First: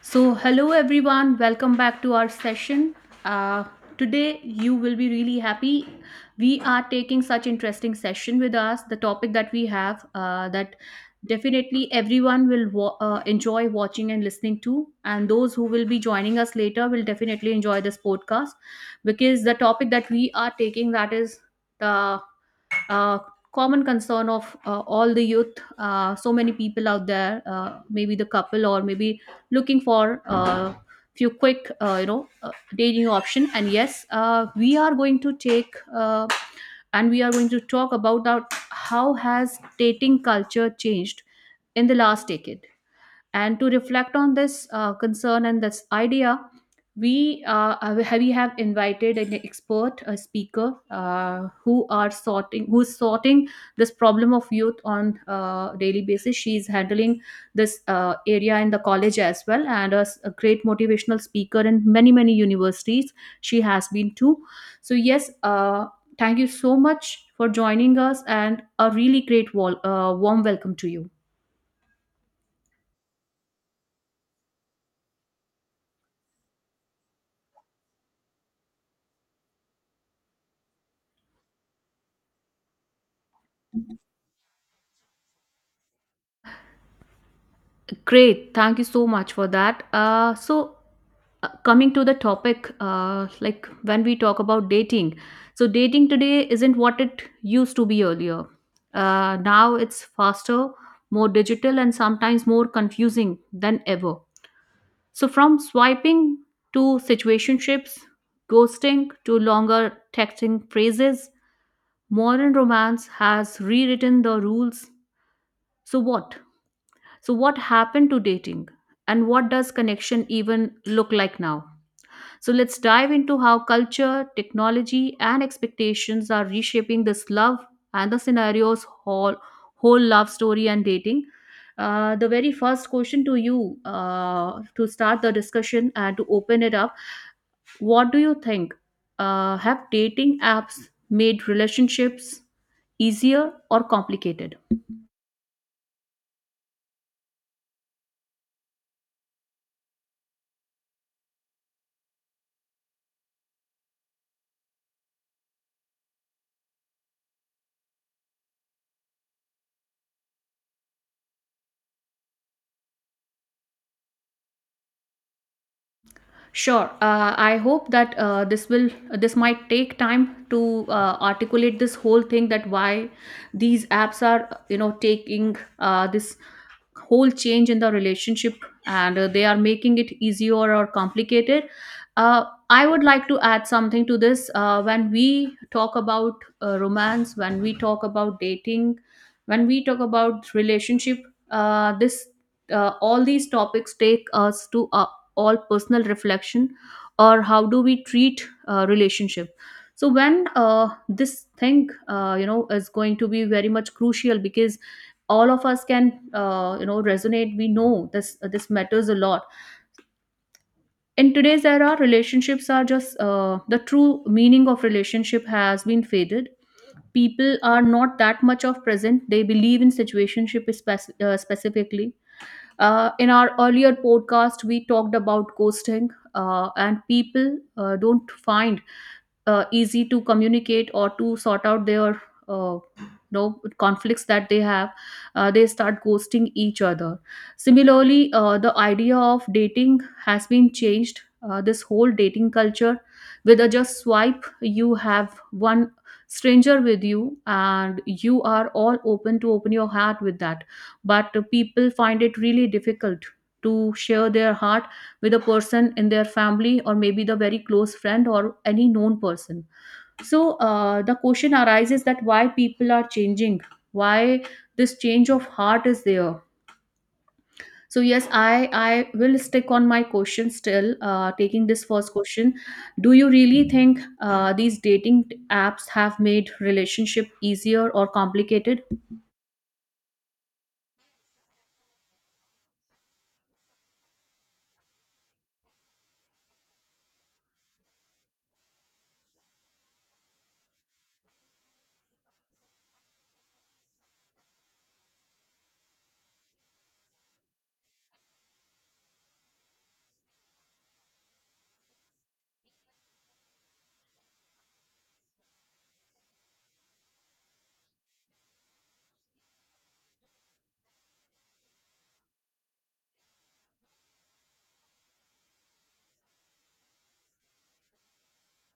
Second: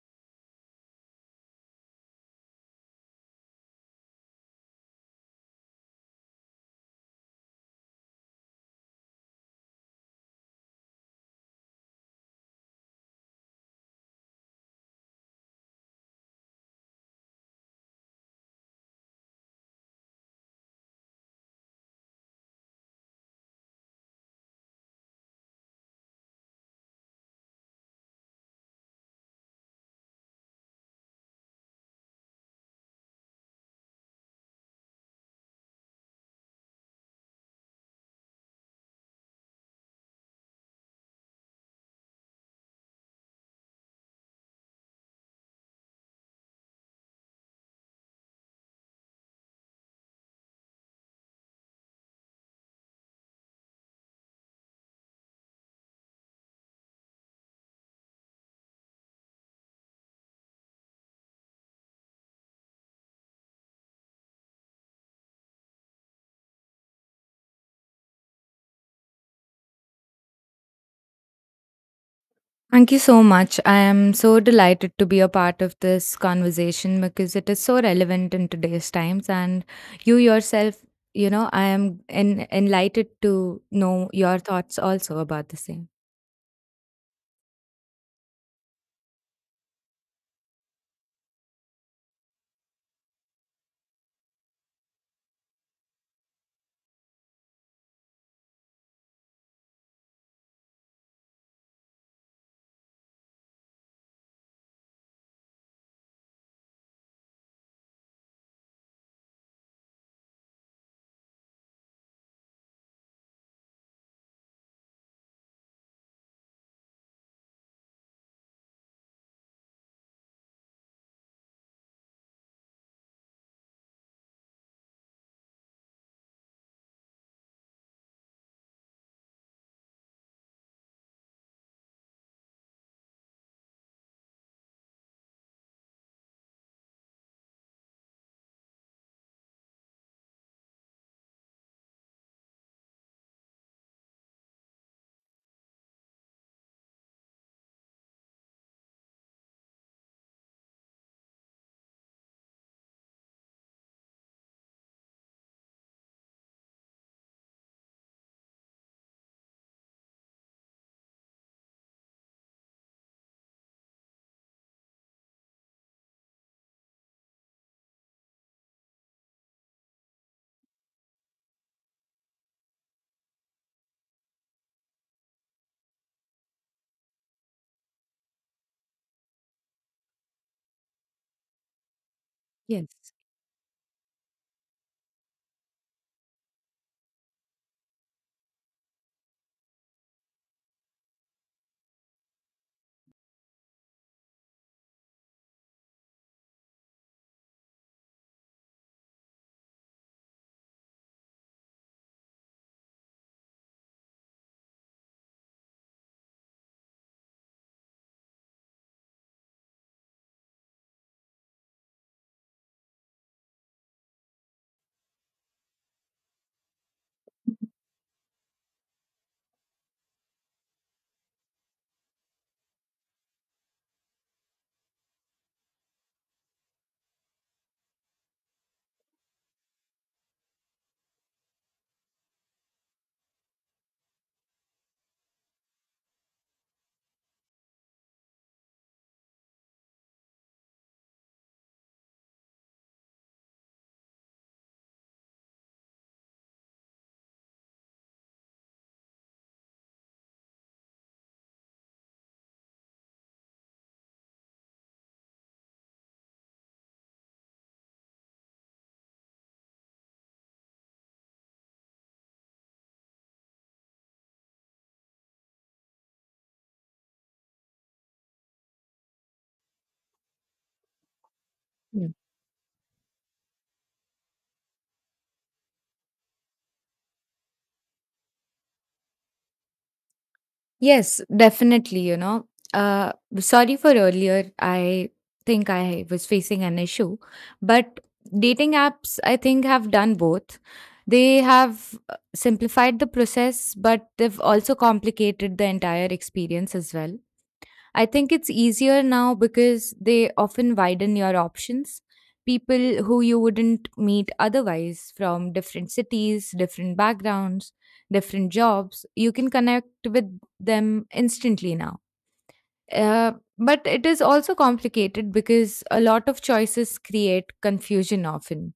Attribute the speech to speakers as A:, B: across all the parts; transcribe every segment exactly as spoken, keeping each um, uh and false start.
A: So, hello everyone, welcome back to our session. Uh, Today, you will be really happy. We are taking such interesting session with us. The topic that we have uh, that definitely everyone will wa- uh, enjoy watching and listening to, and those who will be joining us later will definitely enjoy this podcast because the topic that we are taking that is the uh, common concern of uh, all the youth, uh, so many people out there, uh, maybe the couple or maybe looking for uh, few quick uh, you know uh, dating option. And yes, uh, we are going to take uh, and we are going to talk about that how has dating culture changed in the last decade. And to reflect on this uh, concern and this idea, we uh, have- we have invited an expert, a speaker, uh, who are sorting who's sorting this problem of youth on a daily basis. She's handling this uh, area in the college as well, and a, s- a great motivational speaker in many many universities she has been to. So yes, uh, thank you so much for joining us, and a really great wall, uh, warm welcome to you.
B: Thank you so much. I am so delighted to be a part of this conversation because it is so relevant in today's times. And you yourself, you know, I am en- enlightened to know your thoughts also about the same.
A: Great, thank you so much for that. Uh, so, uh, coming to the topic, uh, like when we talk about dating, so dating today isn't what it used to be earlier. Uh, now it's faster, more digital, and sometimes more confusing than ever. So, from swiping to situationships, ghosting to longer texting phrases, modern romance has rewritten the rules. So, what? So, what happened to dating? And what does connection even look like now? So, let's dive into how culture, technology, and expectations are reshaping this love and the scenarios whole, whole love story and dating. Uh, the very first question to you, uh, to start the discussion and to open it up, what do you think? Uh, have dating apps made relationships easier or complicated? Sure. Uh, I hope that, uh, this will this might take time to uh, articulate this whole thing, that why these apps are, you know, taking uh, this whole change in the relationship, and uh, they are making it easier or complicated. Uh, I would
B: Yes.
A: like to add something to this. Uh, when we talk about uh, romance, when we talk about dating, when we talk about relationship, uh, this uh, all these topics take us to a all personal reflection or how do we treat uh, relationship. So when uh, this thing, uh, you know, is going to be very much crucial, because all of us can, uh, you know, resonate, we know this, uh, this matters a lot. In today's era, relationships are just, uh, the true meaning of relationship has been faded. People are not that much of present, they believe in situationship, spec- uh, specifically. Uh, in our earlier podcast, we talked about ghosting, uh, and people uh, don't find uh, easy to communicate or to sort out their, uh, you know, conflicts that they have. Uh, they start ghosting each other. Similarly, uh, the idea of dating has been changed. Uh, this whole dating culture, with a just swipe you have one stranger with you and you are all open to open your heart with that, but people find it really difficult to share their heart with a person in their family, or maybe the very close friend, or any known person. So uh, the question arises, that why people are changing, why this change of heart is there. So yes, i i will stick on my question still, uh, taking this
B: Yeah.
A: first question, do you really think uh, these dating apps have made relationship easier or complicated?
B: Yes, definitely, you know. Uh, Sorry for earlier. I think I was facing an issue, but dating apps, I think, have done both. They have uh, simplified the process, but they've also complicated the entire experience as well. I think it's easier now because they often widen your options. People who you wouldn't meet otherwise, from different cities, different backgrounds, different jobs, you can connect with them instantly now. Uh, but it is also complicated because a lot of choices create confusion often.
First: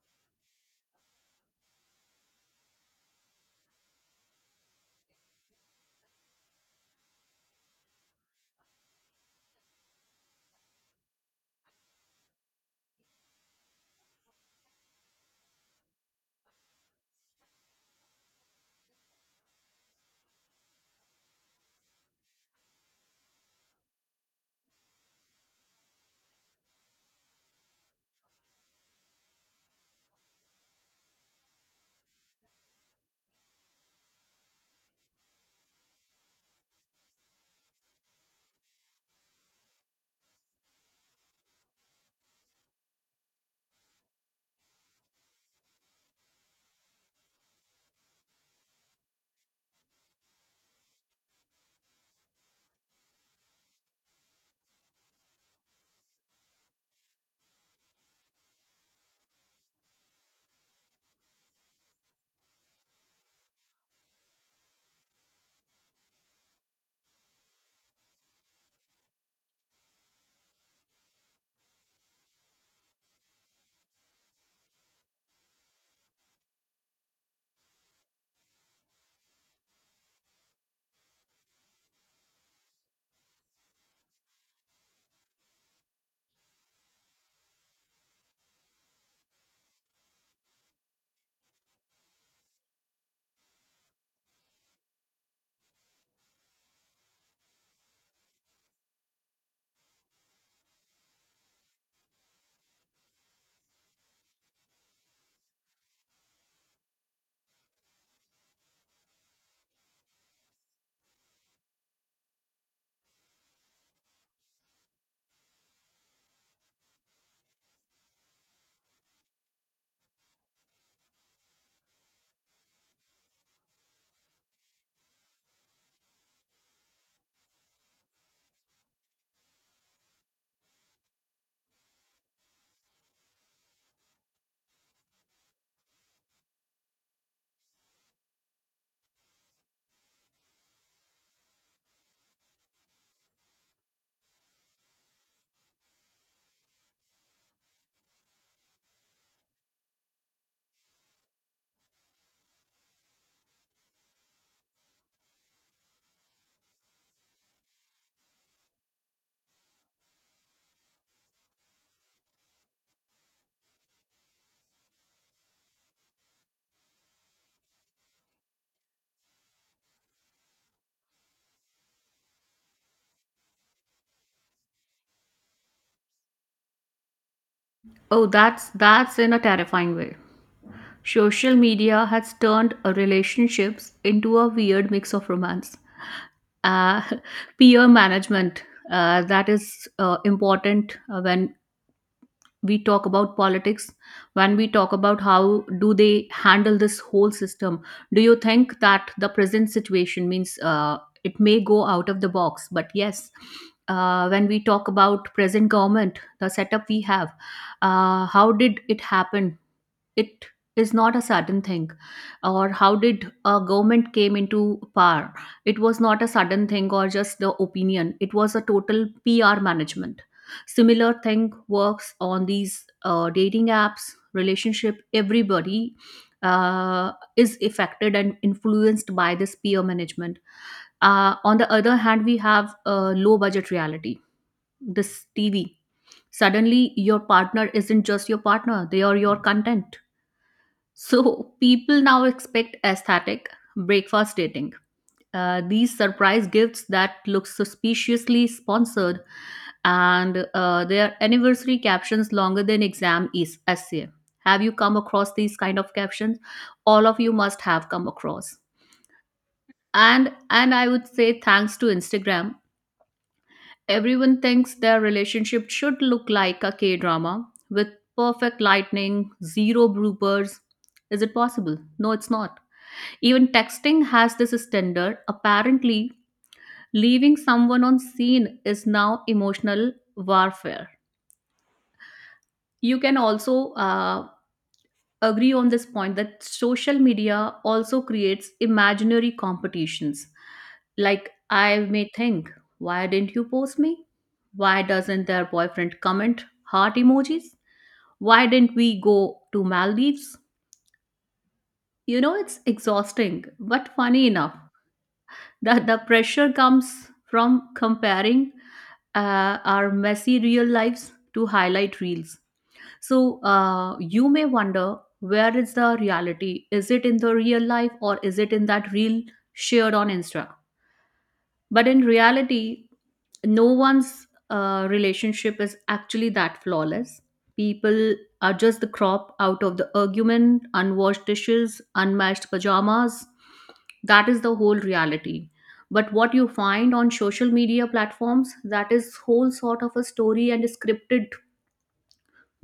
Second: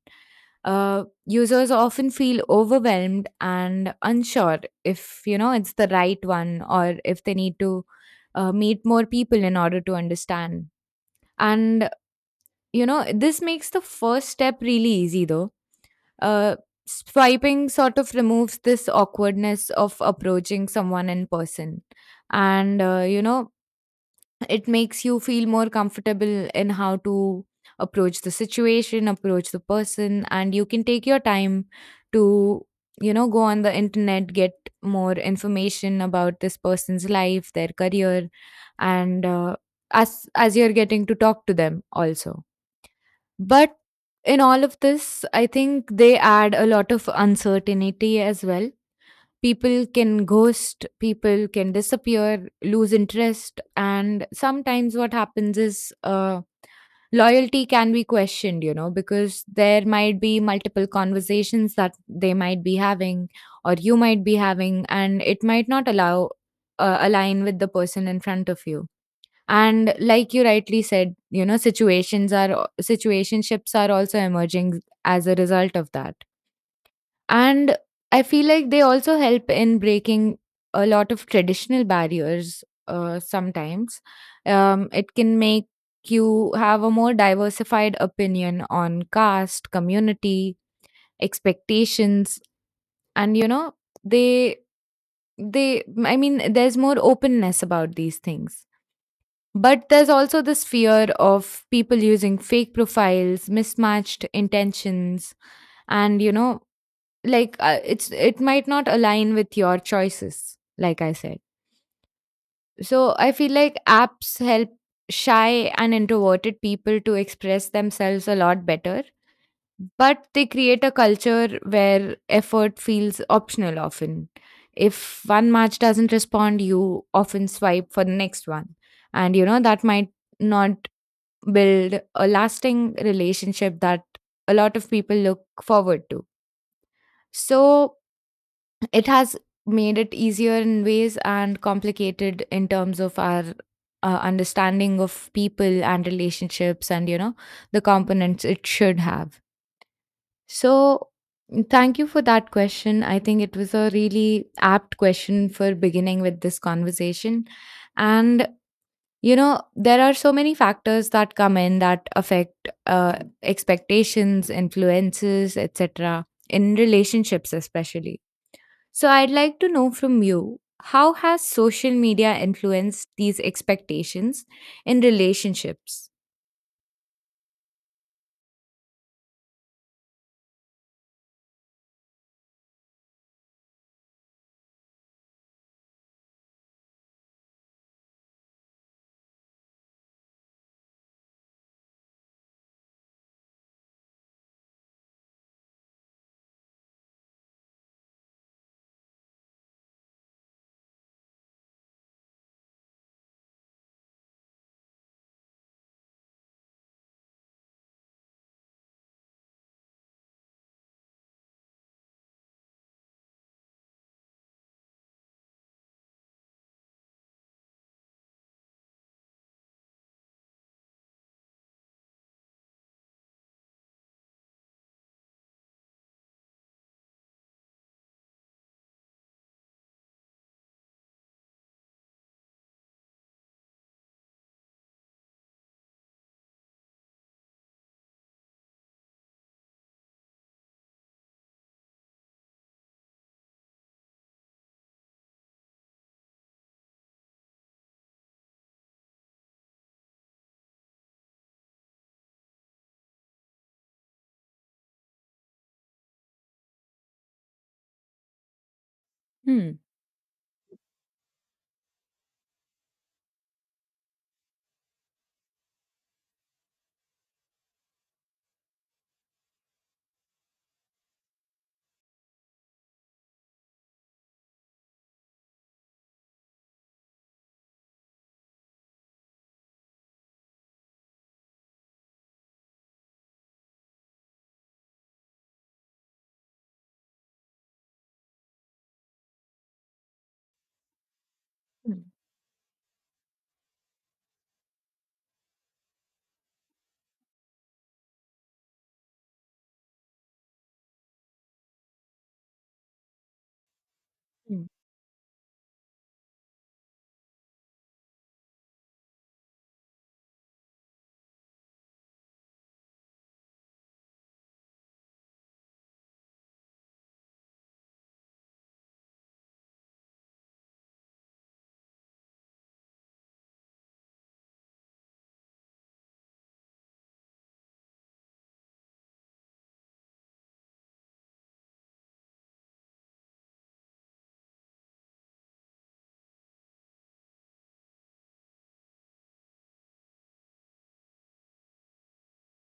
B: uh, Users often feel overwhelmed and unsure if, you know, it's the right one, or if they need to uh, meet more people in order to understand. And, you know, this makes the first step really easy, though. uh, Swiping sort of removes this awkwardness of approaching someone in person. And, uh, you know, it makes you feel more comfortable in how to approach the situation, approach the person, and you can take your time to, you know, go on the internet, get more information about this person's life, their career, and uh, as as you're getting to talk to them also. But in all of this, I think they add a lot of uncertainty as well. People can ghost, people can disappear, lose interest, and sometimes what happens is, uh, loyalty can be questioned, you know, because there might be multiple conversations that they might be having or you might be having, and it might not allow uh, align with the person in front of you. And, like you rightly said, you know, situations are situationships are also emerging as a result of that. And I feel like they also help in breaking a lot of traditional barriers, uh, sometimes. Um, it can make you have a more diversified opinion on caste, community, expectations, and, you know, they they I mean, there's more openness about these things. But there's also this fear of people using fake profiles, mismatched intentions, and, you know, like, uh, it's it might not align with your choices, like I said. So I feel like apps help shy and introverted people to express themselves a lot better, but they create a culture where effort feels optional often. If one match doesn't respond, you often swipe for the next one, and, you know, that might not build a lasting relationship that a lot of people look forward to. So it has made it easier in ways and complicated in terms of our uh, understanding of people and relationships and, you know, the components it should have. So, thank you for that question. I think it was a really apt question for beginning with this conversation. And, you know, there are so many factors that come in that affect uh, expectations, influences, etc., in relationships, especially. So I'd like to know from you, how has social media influenced these expectations in relationships?
A: Oh, that's that's in a terrifying way. Social media has turned uh, relationships into a weird mix of romance, uh, peer management. Uh, that is uh, important. Uh, when we talk about politics, when we talk about how do they handle this whole system, do you think that the present situation means, uh, it may go out of the box, but yes, uh, when we talk about present government, the setup we have, uh, how did it happen? It is not a sudden thing. Or how did a government came into power? It was not a sudden thing, or just the opinion, it was a total PR management. Similar thing works on these uh, dating apps, relationship. Everybody uh, is affected and influenced by this peer management. Uh, on the other hand, we have a low budget reality, this TV. Suddenly your partner isn't just your partner, they are your content. So, people now expect aesthetic breakfast dating. Uh, these surprise gifts that look suspiciously sponsored, and uh, their anniversary captions longer than exam is essay. Have you come across these kind of captions? All of you must have come across.
B: Hmm.
A: And and I would say thanks to Instagram, everyone thinks their relationship should look like a K-drama with perfect lightning, zero bloopers. Is it possible? No, it's not. Even texting has this standard. Apparently, leaving someone on scene is now emotional warfare. You can also uh, agree on this point that social media also creates imaginary competitions. Like, I
B: Hmm.
A: may think, why didn't you post me? Why doesn't their boyfriend comment heart emojis? Why didn't we go to Maldives? You know, it's exhausting, but funny enough.
B: Hmm.
A: the the pressure comes from comparing uh, our messy real lives to highlight reels. So uh, you may wonder, where is the reality? Is it in the real life, or is it in that reel shared on insta? But in reality, no one's uh, relationship is actually that flawless. People are just the crop out of the argument, unwashed dishes, unmatched pajamas. That is the whole reality. But what you find on social media platforms, that is whole sort of a story, and scripted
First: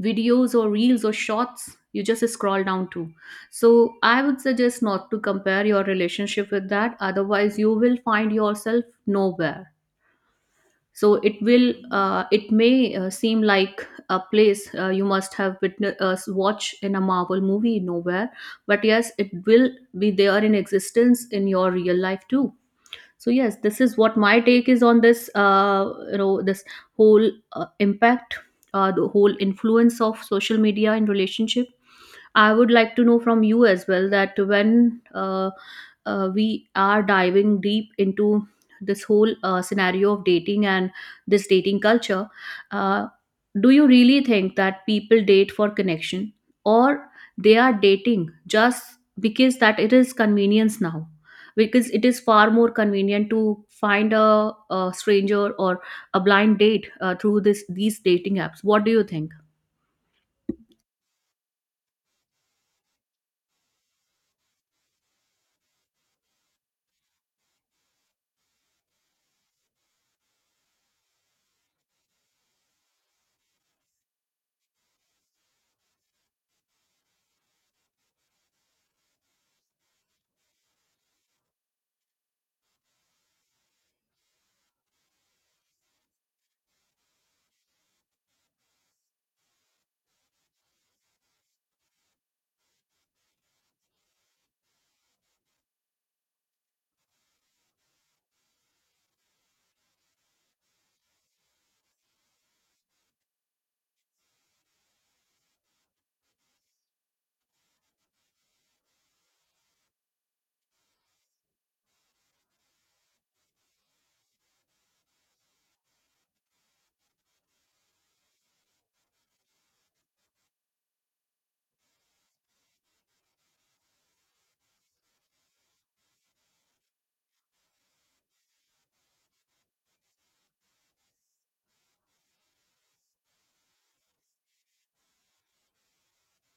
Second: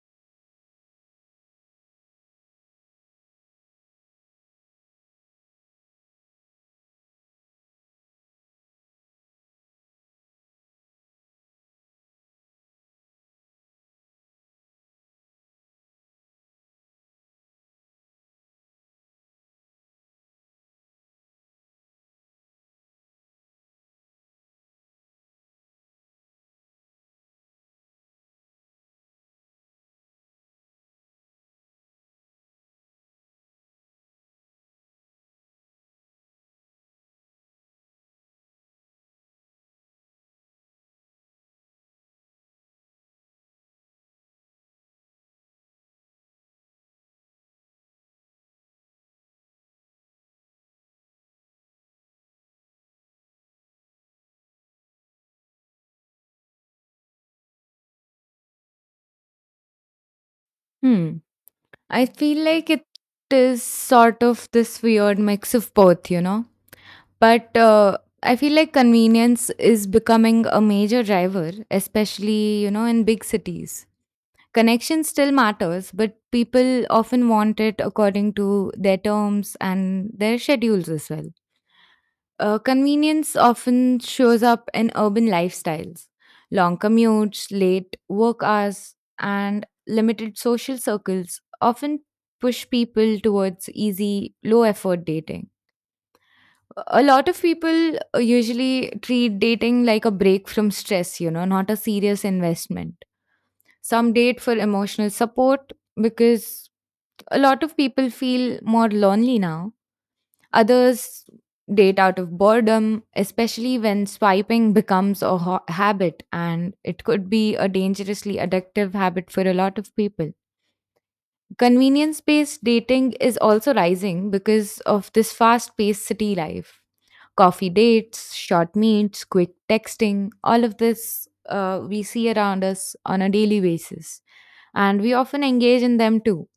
A: videos or reels or shots you just scroll down to. So I would suggest not to compare your relationship with that. Otherwise, you will find yourself nowhere. So it will, uh, it may uh, seem like a place uh, you must have witnessed, uh, watch in a marvel movie nowhere. But yes, it will be there in existence in your real life too. So yes, this is what my take is on this, uh, you know this whole uh, impact, uh, the whole influence of social media in relationship. I would like to know from you as well, that when uh, uh, we are diving deep into this whole uh, scenario of dating and this dating culture, uh, do you really think that people date for connection, or they are dating just because that it is convenience now? Because it is far more convenient to find a, a stranger, or a blind date uh, through this these dating apps. What do you think?
B: Hmm. I feel like it is sort of this weird mix of both, you know. But uh, I feel like convenience is becoming a major driver, especially, you know, in big cities. Connection still matters, but people often want it according to their terms and their schedules as well. Uh, convenience often shows up in urban lifestyles: long commutes, late work hours, and limited social circles often push people towards easy, low effort dating. A lot of people uh, usually treat dating like a break from stress, you know, not a serious investment. Some date for emotional support because a lot of people feel more lonely now. Others date out of boredom, especially when swiping becomes a ho- habit, and it could be a dangerously addictive habit for a lot of people. Convenience based dating is also rising because of this fast paced city life. Coffee dates, short meets, quick texting, all of this, uh, we see around us on a daily basis. And we often engage in them too.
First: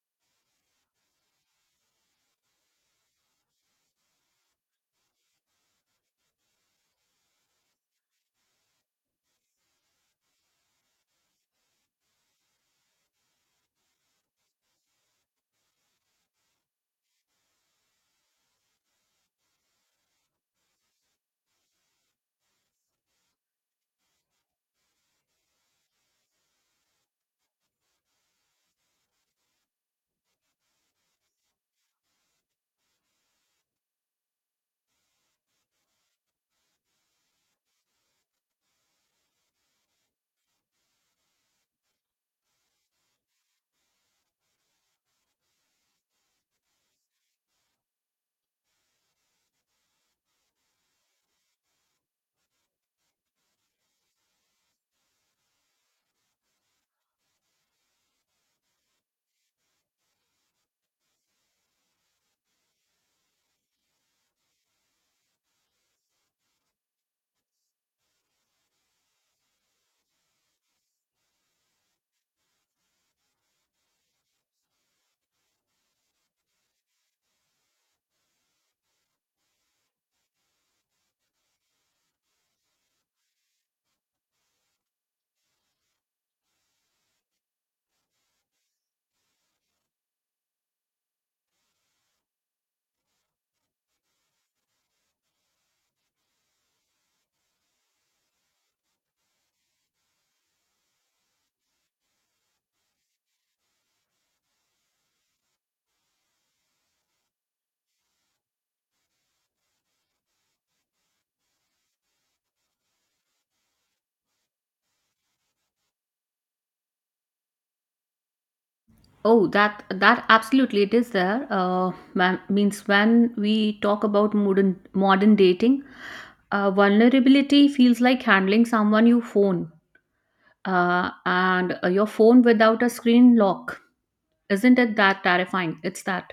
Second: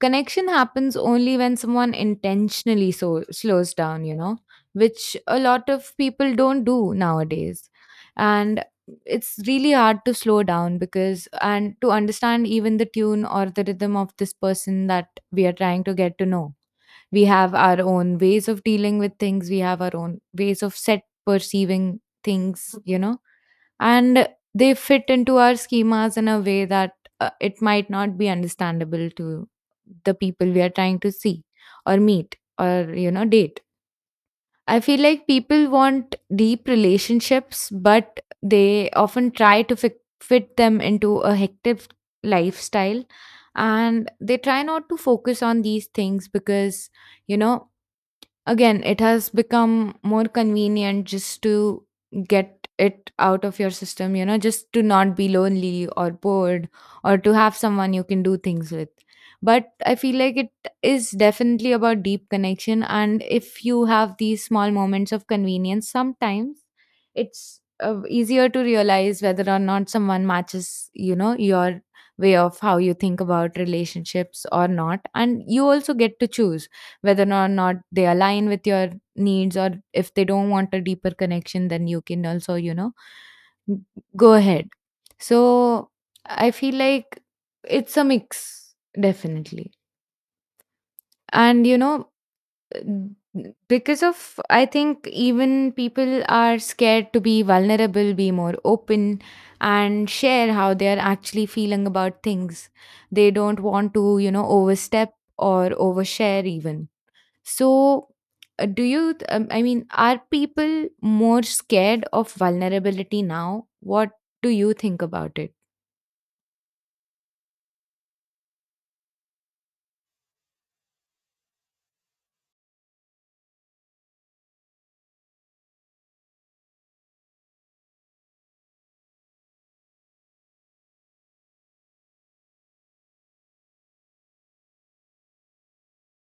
B: Connection happens only when someone intentionally so slows down, you know, which a lot of people don't do nowadays. And it's really hard to slow down, because, and to understand even the tune or the rhythm of this person that we are trying to get to know. We have our own ways of dealing with things, we have our own ways of set perceiving things, you know. And they fit into our schemas in a way that, uh, it might not be understandable to the people we are trying to see or meet or, you know, date. I feel like people want deep relationships, but they often try to fi- fit them into a hectic lifestyle. And they try not to focus on these things because, you know, again, it has become more convenient just to get it out of your system, you know, just to not be lonely or bored, or to have someone you can do things with. But I feel like it is definitely about deep connection. And if you have these small moments of convenience, sometimes it's uh, easier to realize whether or not someone matches, you know, your way of how you think about relationships or not. And you also get to choose whether or not they align with your needs, or if they don't want a deeper connection, then you can also, you know, n- go ahead. So I feel like it's a mix, definitely. And, you know, n- because of, I think, even people are scared to be vulnerable, be more open, and share how they are actually feeling about things. They don't want to, you know, overstep or overshare even. So, uh, do you, th- um, I mean, are people more scared of vulnerability now? What do you think about it?
A: Oh, that that absolutely it is there. Uh, ma- means, when we talk about modern modern dating, uh, vulnerability feels like handling someone you phone, uh, and uh, your phone without a screen lock. Isn't it that terrifying? It's that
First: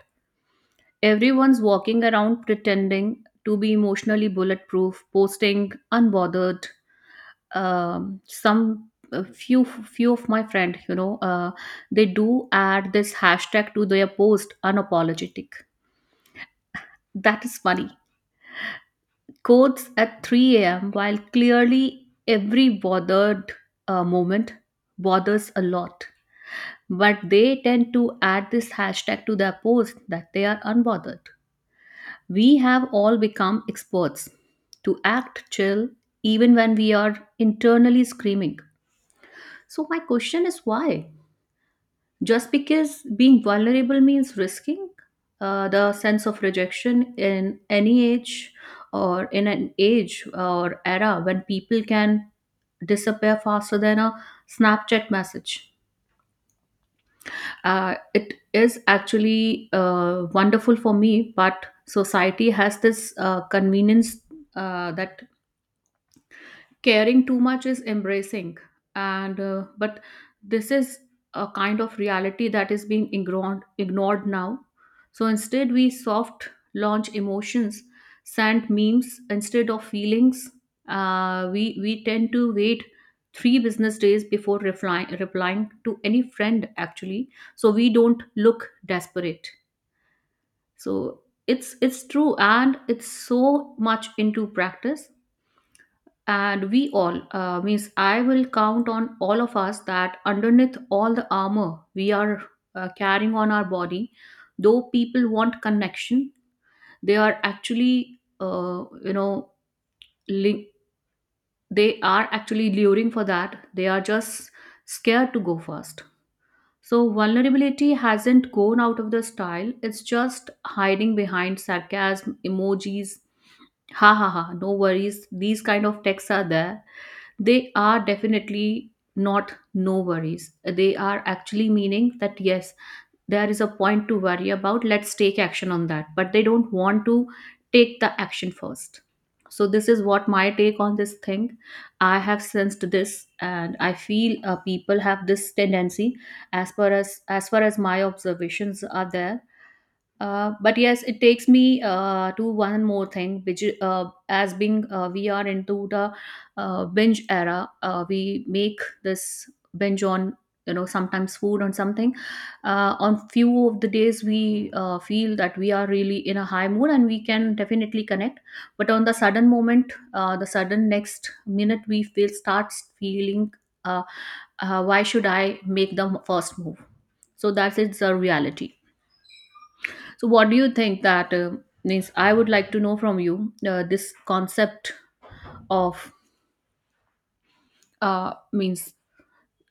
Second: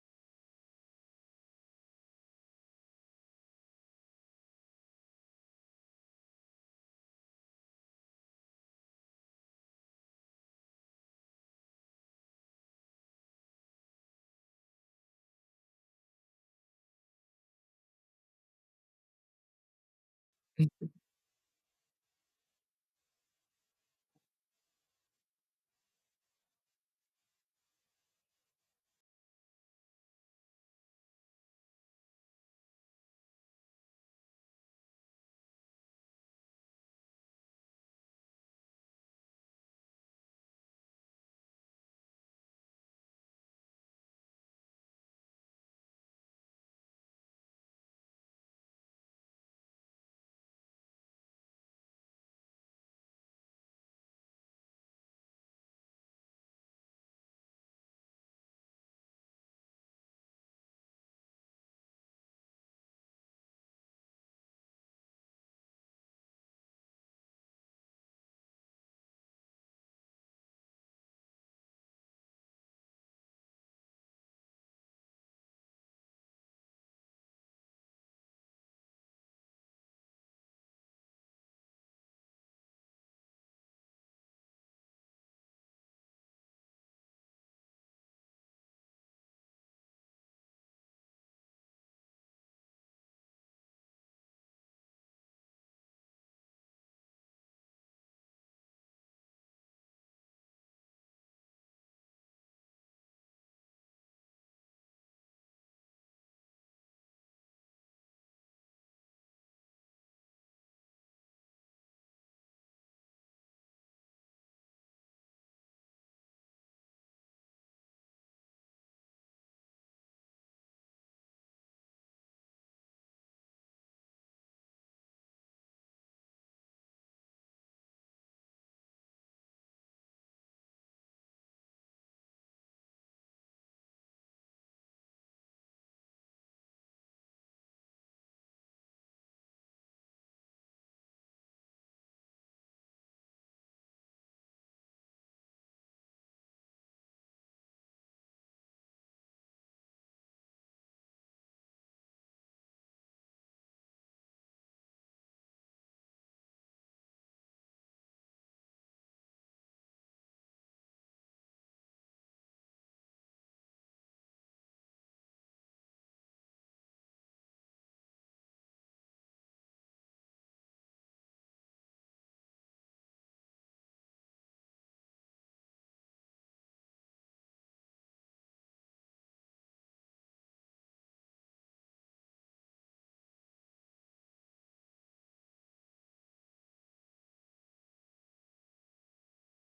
A: everyone's walking around pretending to be emotionally bulletproof, posting unbothered. Um, some A few few of my friend, you know, uh, they do add this hashtag to their post, unapologetic. That is funny. Quotes at three a m a.m while clearly every bothered uh, moment bothers a lot, but they tend to add this hashtag to their post that they are unbothered. We have all become experts to act chill, even when we are internally screaming. So my question is, why? Just because being vulnerable means risking uh, the sense of rejection, in any age, or in an age or era when people can disappear faster than a snapchat message. Uh, it is actually uh, wonderful for me, but society has this uh, convenience, uh, that caring too much is embracing. And uh, but this is a kind of reality that is being ignored ignored now. So instead we soft launch emotions, send memes instead of feelings. Uh, we we tend to wait three business days before replying replying to any friend, actually, so we don't look desperate. So it's it's true, and it's so much into practice. And we all, uh, means, I will count on all of us that underneath all the armor we are uh, carrying on our body, though people want connection, they are actually, uh, you know li- they are actually luring for that, they are just scared to go first. So vulnerability hasn't gone out of the style, it's just hiding behind sarcasm emojis. Ha ha ha, no worries, these kind of texts are there. They are definitely not no worries. They are actually meaning that yes, there is a point to worry about. Let's take action on that. But they don't want to take the action first. So, this is what my take on this thing. I have sensed this, and I feel uh, people have this tendency as far as as far as my observations are there, uh, but yes, it takes me uh, to one more thing, which is, uh, as being uh, we are into the uh, binge era. Uh, we make this binge on, you know sometimes food on something. Uh, on few of the days, we uh, feel that we are really in a high mood and we can definitely connect. But on the sudden moment, uh, the sudden next minute, we feel starts feeling. Uh, uh, why should I make the first move? So that is the reality. So, what do you think that uh, means? I would like to know from you, uh, this concept of, uh, means,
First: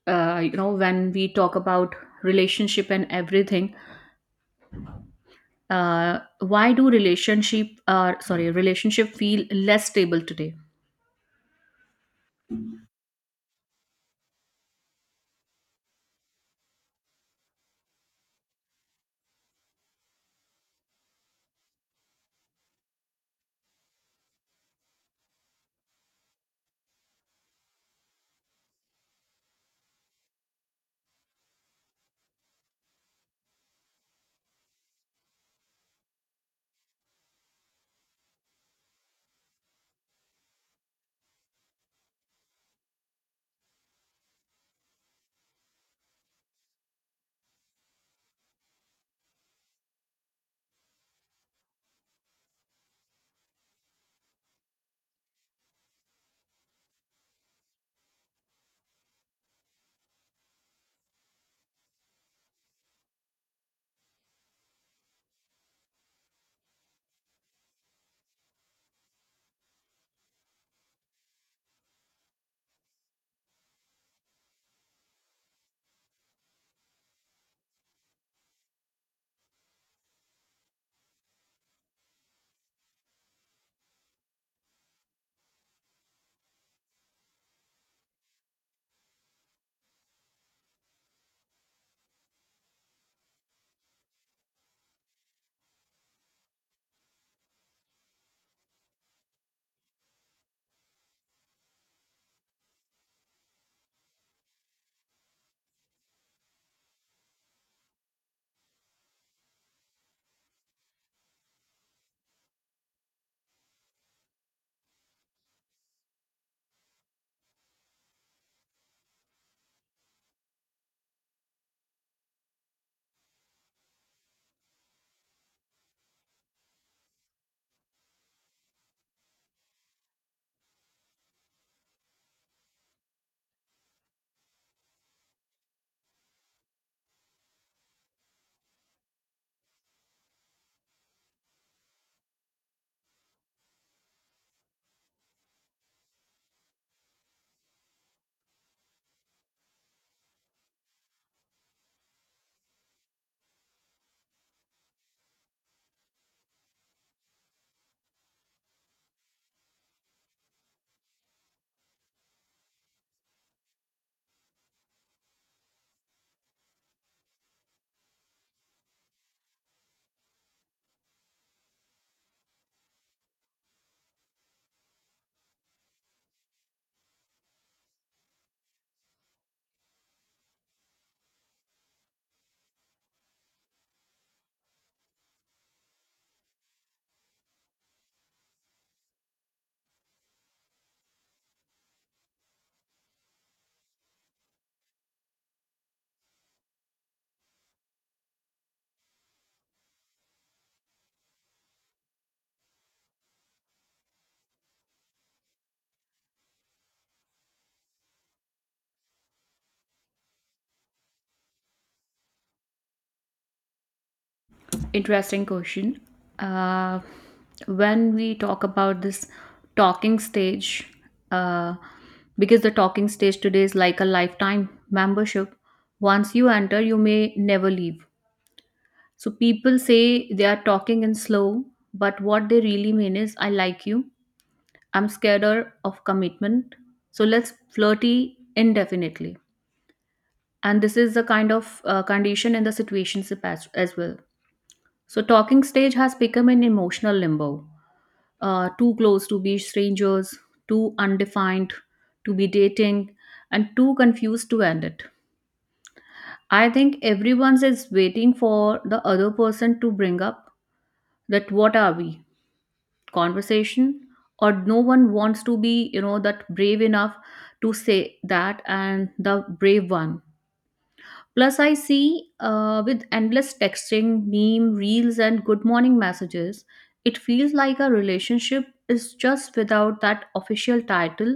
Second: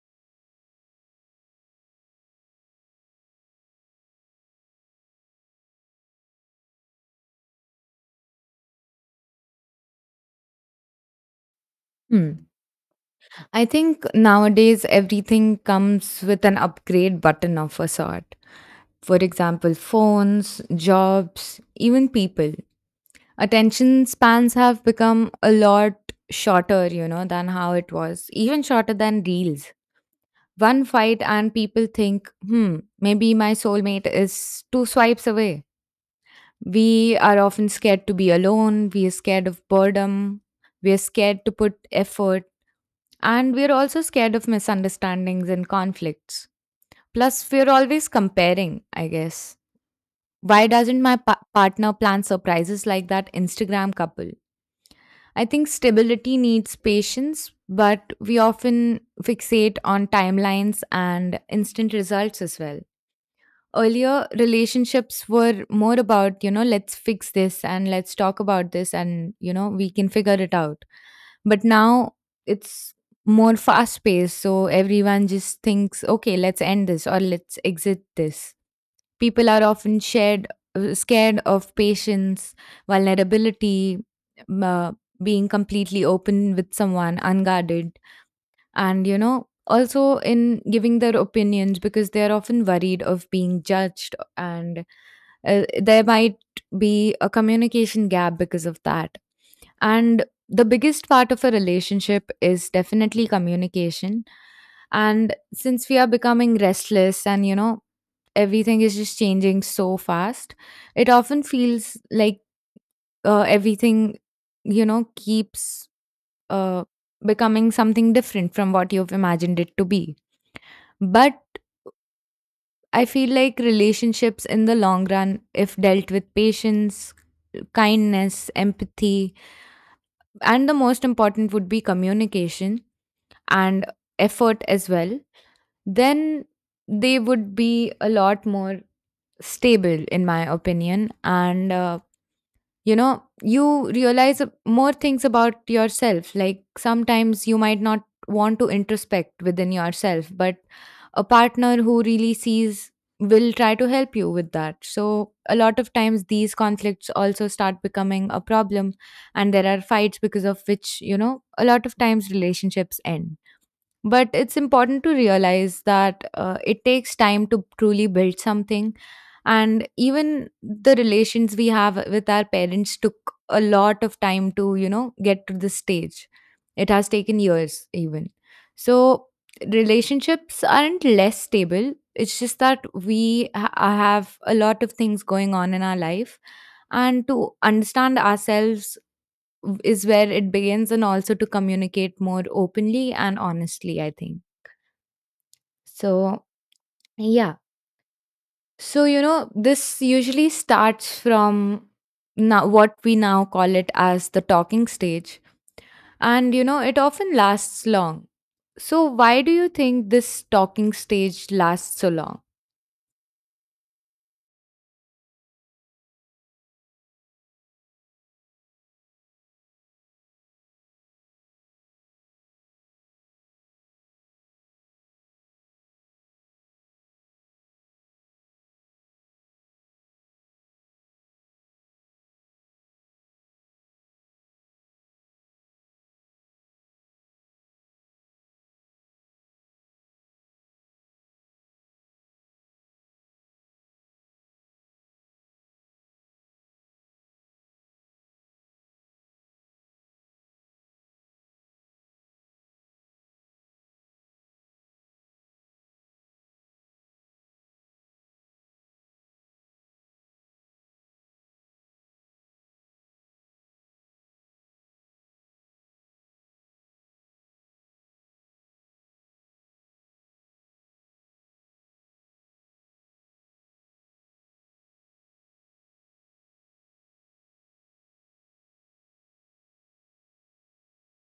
A: uh, you know when we talk about relationship and everything. Uh, why do relationship uh, sorry, relationship feel less stable today?
B: Hmm. I think nowadays everything comes with an upgrade button of a sort. For example, phones, jobs, even people. Attention spans have become a lot shorter, you know, than how it was, even shorter than reels. One fight, and people think, hmm, maybe my soulmate is two swipes away. We are often scared to be alone, we are scared of boredom, we are scared to put effort, and we are also scared of misunderstandings and conflicts. Plus, we are always comparing, I guess. Why doesn't my pa- partner plan surprises like that Instagram couple? I think stability needs patience, but we often fixate on timelines and instant results as well. Earlier, relationships were more about, you know, let's fix this and let's talk about this, and, you know, we can figure it out. But now, it's more fast paced, so everyone just thinks, okay, let's end this or let's exit this. People are often shared, uh, scared of patience, vulnerability, uh, being completely open with someone unguarded. And, you know, also in giving their opinions, because they are often worried of being judged, and uh, there might be a communication gap because of that. And the biggest part of a relationship is definitely communication. And since we are becoming restless and, you know, everything is just changing so fast, it often feels like uh, everything, you know, keeps uh, becoming something different from what you've imagined it to be. But I feel like relationships in the long run, if dealt with patience, kindness, empathy, and the most important would be communication, and effort as well, then they would be a lot more stable, in my opinion. And uh, you know, you realize ab- more things about yourself, like sometimes you might not want to introspect within yourself, but a partner who really sees will try to help you with that. So a lot of times these conflicts also start becoming a problem, and there are fights because of which, you know, a lot of times relationships end. But it's important to realize that uh, it takes time to truly build something. And even the relations we have with our parents took a lot of time to, you know, get to this stage. It has taken years, even. So, relationships aren't less stable. It's just that we ha- uh, have a lot of things going on in our life. And to understand ourselves is where it begins, and also to communicate more openly and honestly, I think. So, yeah. So, you know, this usually starts from now what we now call it as the talking stage. And, you know, it often lasts long. So, why do you think this talking stage lasts so long?
A: Interesting question. Uh, when we talk about this talking stage, uh, because the talking stage today is like a lifetime membership. Once you enter, you may never leave. So people say they are talking in slow, but what they really mean is I like you. I'm scared of commitment. So let's flirty indefinitely. And this is the kind of uh, condition in the situationship as, as well. So talking stage has become an emotional limbo. Uh, too close to be strangers, too undefined to be dating, and too confused to end it. I think everyone is waiting for the other person to bring up that what are we conversation, or no one wants to be, you know that brave enough to say that, and the brave one. Plus I see, uh, with endless texting, meme reels and good morning messages, it feels like a relationship is just without that official title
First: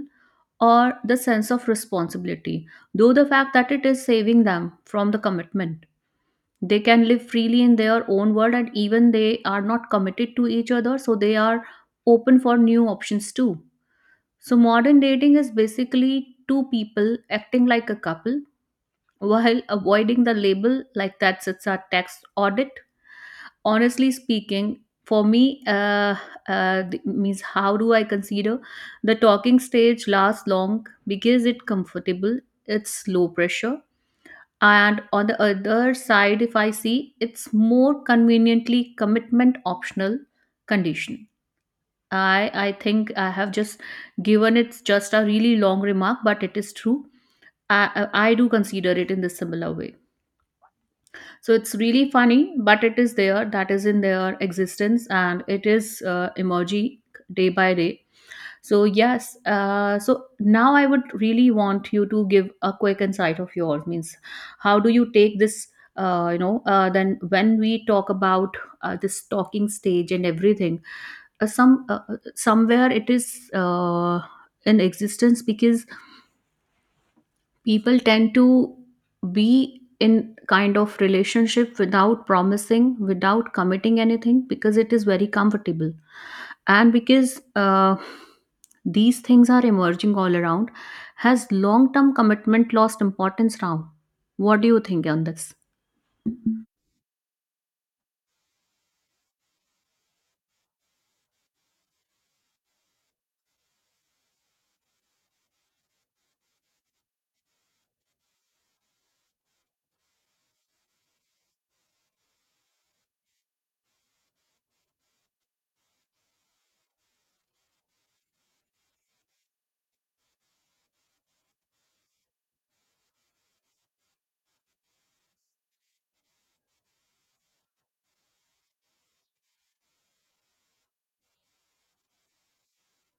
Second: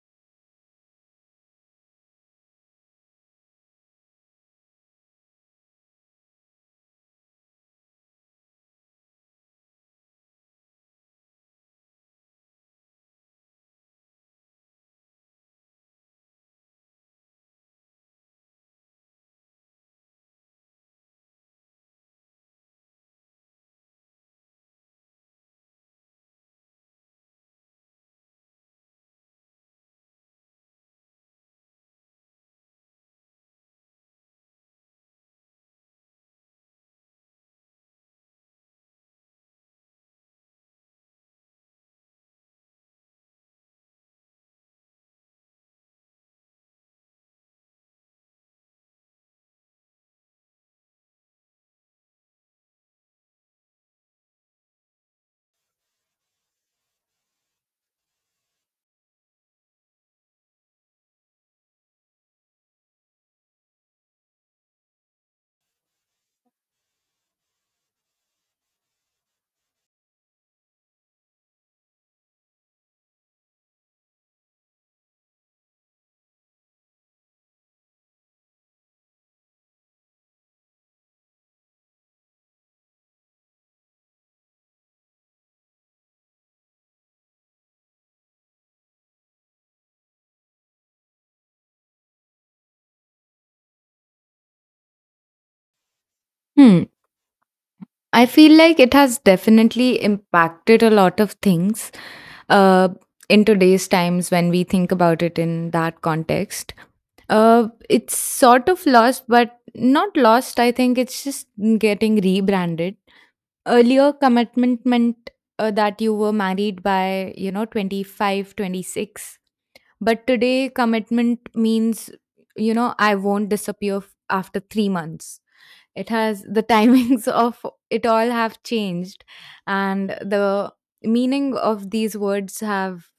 A: or the sense of responsibility, though the fact that it is saving them from the commitment. They can live freely in their own world, and even they are not committed to each other, so they are open for new options too. So modern dating is basically two people acting like a couple while avoiding the label like that it's a tax audit. Honestly speaking, for me uh, uh, th- means, how do I consider the talking stage lasts long? Because it's comfortable, it's low pressure, and on the other side, if I see, it's more conveniently commitment optional condition. I i think I have just given it's just a really long remark, but it is true. I i I do consider it in the similar way. So it's really funny, but it is there, that is in their existence, and it is uh, emerging day by day. So yes, uh, so now I would really want you to give a quick insight of yours. Means, how do you take this? Uh, you know, uh, then when we talk about uh, this talking stage and everything, uh, some uh, uh, somewhere it is uh, in existence because people tend to be in kind of relationship without promising, without committing anything because it is very comfortable, and because uh, these things are emerging all around. Has long term commitment lost importance now? What do you think on this?
B: Hmm. I feel like it has definitely impacted a lot of things uh, in today's times when we think about it in that context. Uh, it's sort of lost, but not lost. I think it's just getting rebranded. Earlier commitment meant, uh, that you were married by, you know, twenty five, twenty six. But today commitment means, you know, I won't disappear f- after three months. It has the timings of it all have changed. And the meaning of these words have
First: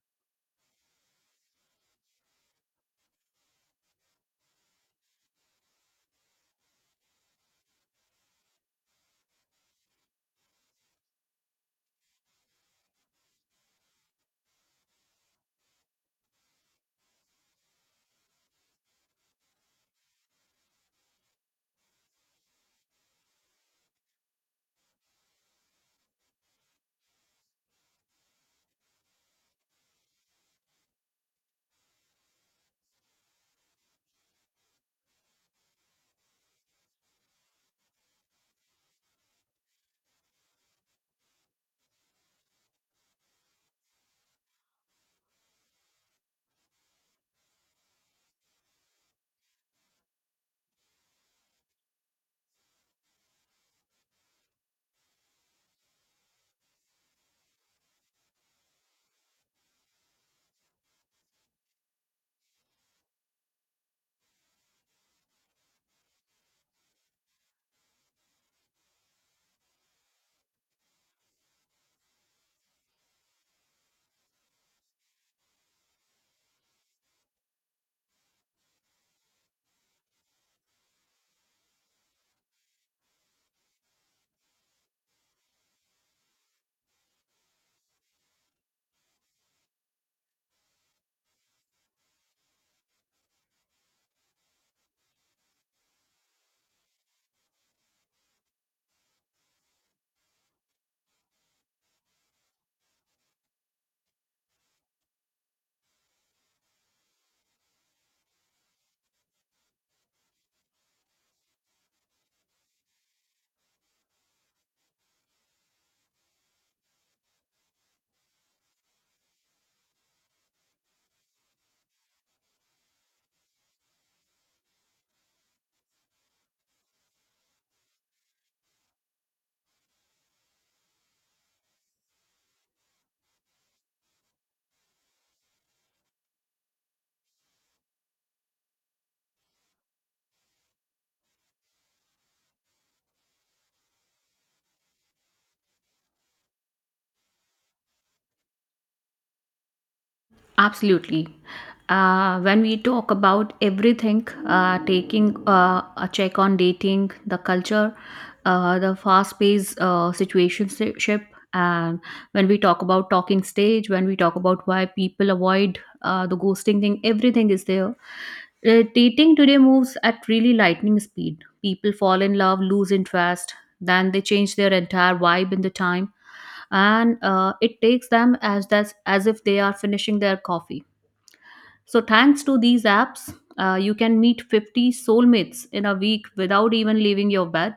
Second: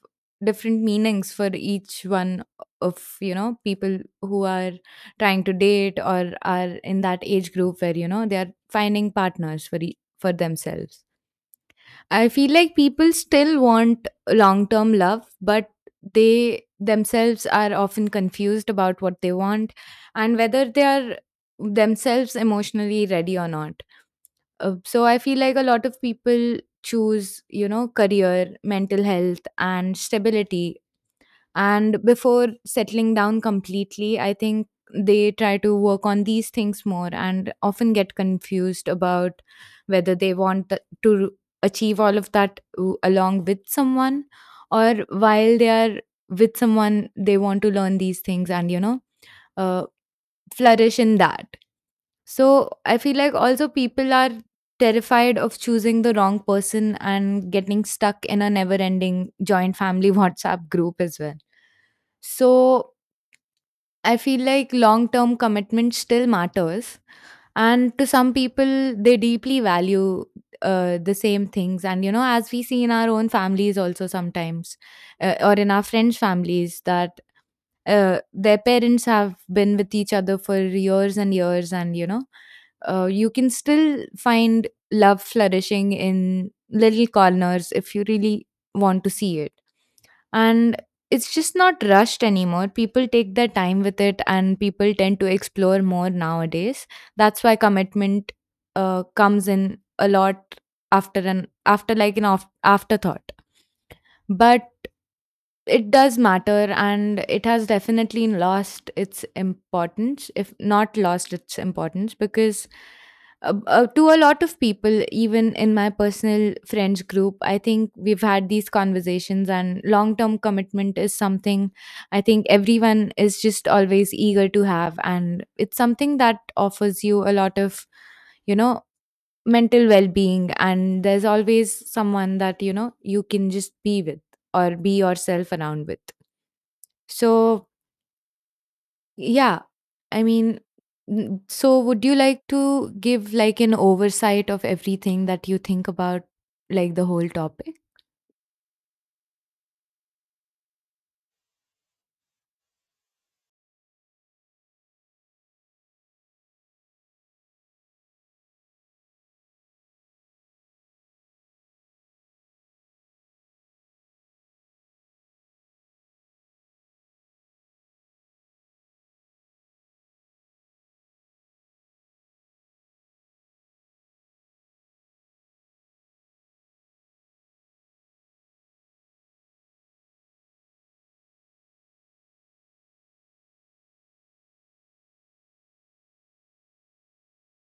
B: different meanings for each one of, you know, people who are trying to date or are in that age group where, you know, they are finding partners for e- for themselves. I feel like people still want long term love, but they themselves are often confused about what they want and whether they are themselves emotionally ready or not. Uh, so I feel like a lot of people choose, you know, career, mental health, and stability, and before settling down completely, I think they try to work on these things more, and often get confused about whether they want th- to achieve all of that w- along with someone, or while they are with someone, they want to learn these things and, you know, uh, flourish in that. So I feel like also people are terrified of choosing the wrong person and getting stuck in a never ending joint family WhatsApp group as well. So I feel like long term commitment still matters. And to some people, they deeply value uh, the same things. And, you know, as we see in our own families also sometimes, uh, or in our friends' families, that uh, their parents have been with each other for years and years, and, you know, uh, you can still find love flourishing in little corners if you really want to see it. And it's just not rushed anymore. People take their time with it, and people tend to explore more nowadays. That's why commitment uh, comes in a lot after, an after like an off, afterthought. But it does matter, and it has definitely lost its importance, if not lost its importance, because uh, uh, to a lot of people, even in my personal friends group, I think we've had these conversations, and long term commitment is something I think everyone is just always eager to have. And it's something that offers you a lot of, you know, mental well-being, and there's always someone that, you know, you can just be with, or be yourself around with. So, yeah. I mean, n- so would you like to give like an oversight of everything that you think about, like, the whole topic?
A: Absolutely. Uh, when we talk about everything, uh, taking uh, a check on dating, the culture, uh, the fast paced uh, situationship, and when we talk about talking stage, when we talk about why people avoid uh, the ghosting thing, everything is there. Uh, dating today moves at really lightning speed. People fall in love, lose interest, then they change their entire vibe in the time, and uh, it takes them as that's as if they are finishing their coffee. So thanks to these apps, uh, you can meet fifty soulmates in a week without even leaving your bed.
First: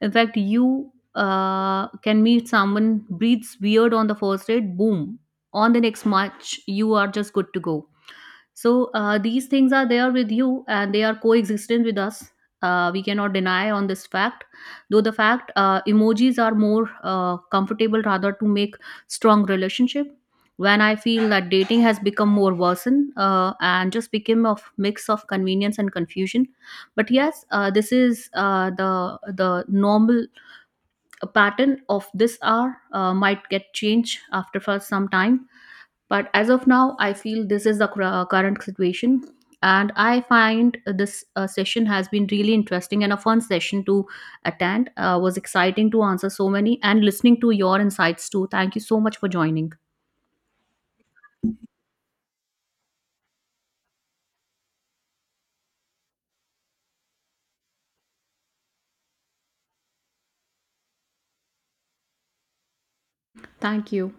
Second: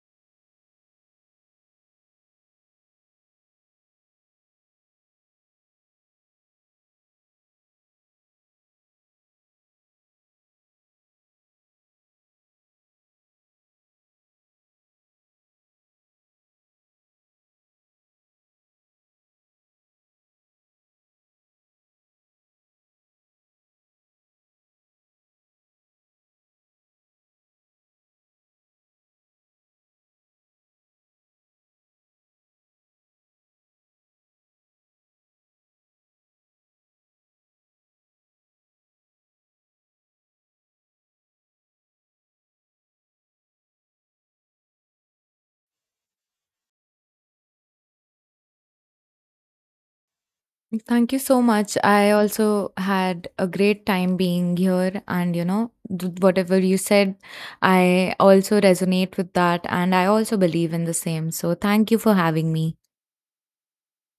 A: In fact, you uh, can meet someone breathes weird on the first date. Boom! On the next match, you are just good to go. So uh, these things are there with you and they are coexistent with us. Uh, we cannot deny on this fact, though the fact uh, emojis are more uh, comfortable rather to make strong relationship. When I feel that dating has become more worsen uh, and just became a mix of convenience and confusion, but yes, uh, this is uh, the the normal pattern of this hour uh, might get changed after for some time, but as of now I feel this is the cur- uh, current situation. And I find this uh, session has been really interesting and a fun session to attend. Uh, was exciting to answer so many and listening to your insights too. Thank you so much for joining.
B: Thank you so much. I also had a great time being here, and, you know, th- whatever you said, I also resonate with that, and I also believe in the same. So thank you for having me.
A: Thank you.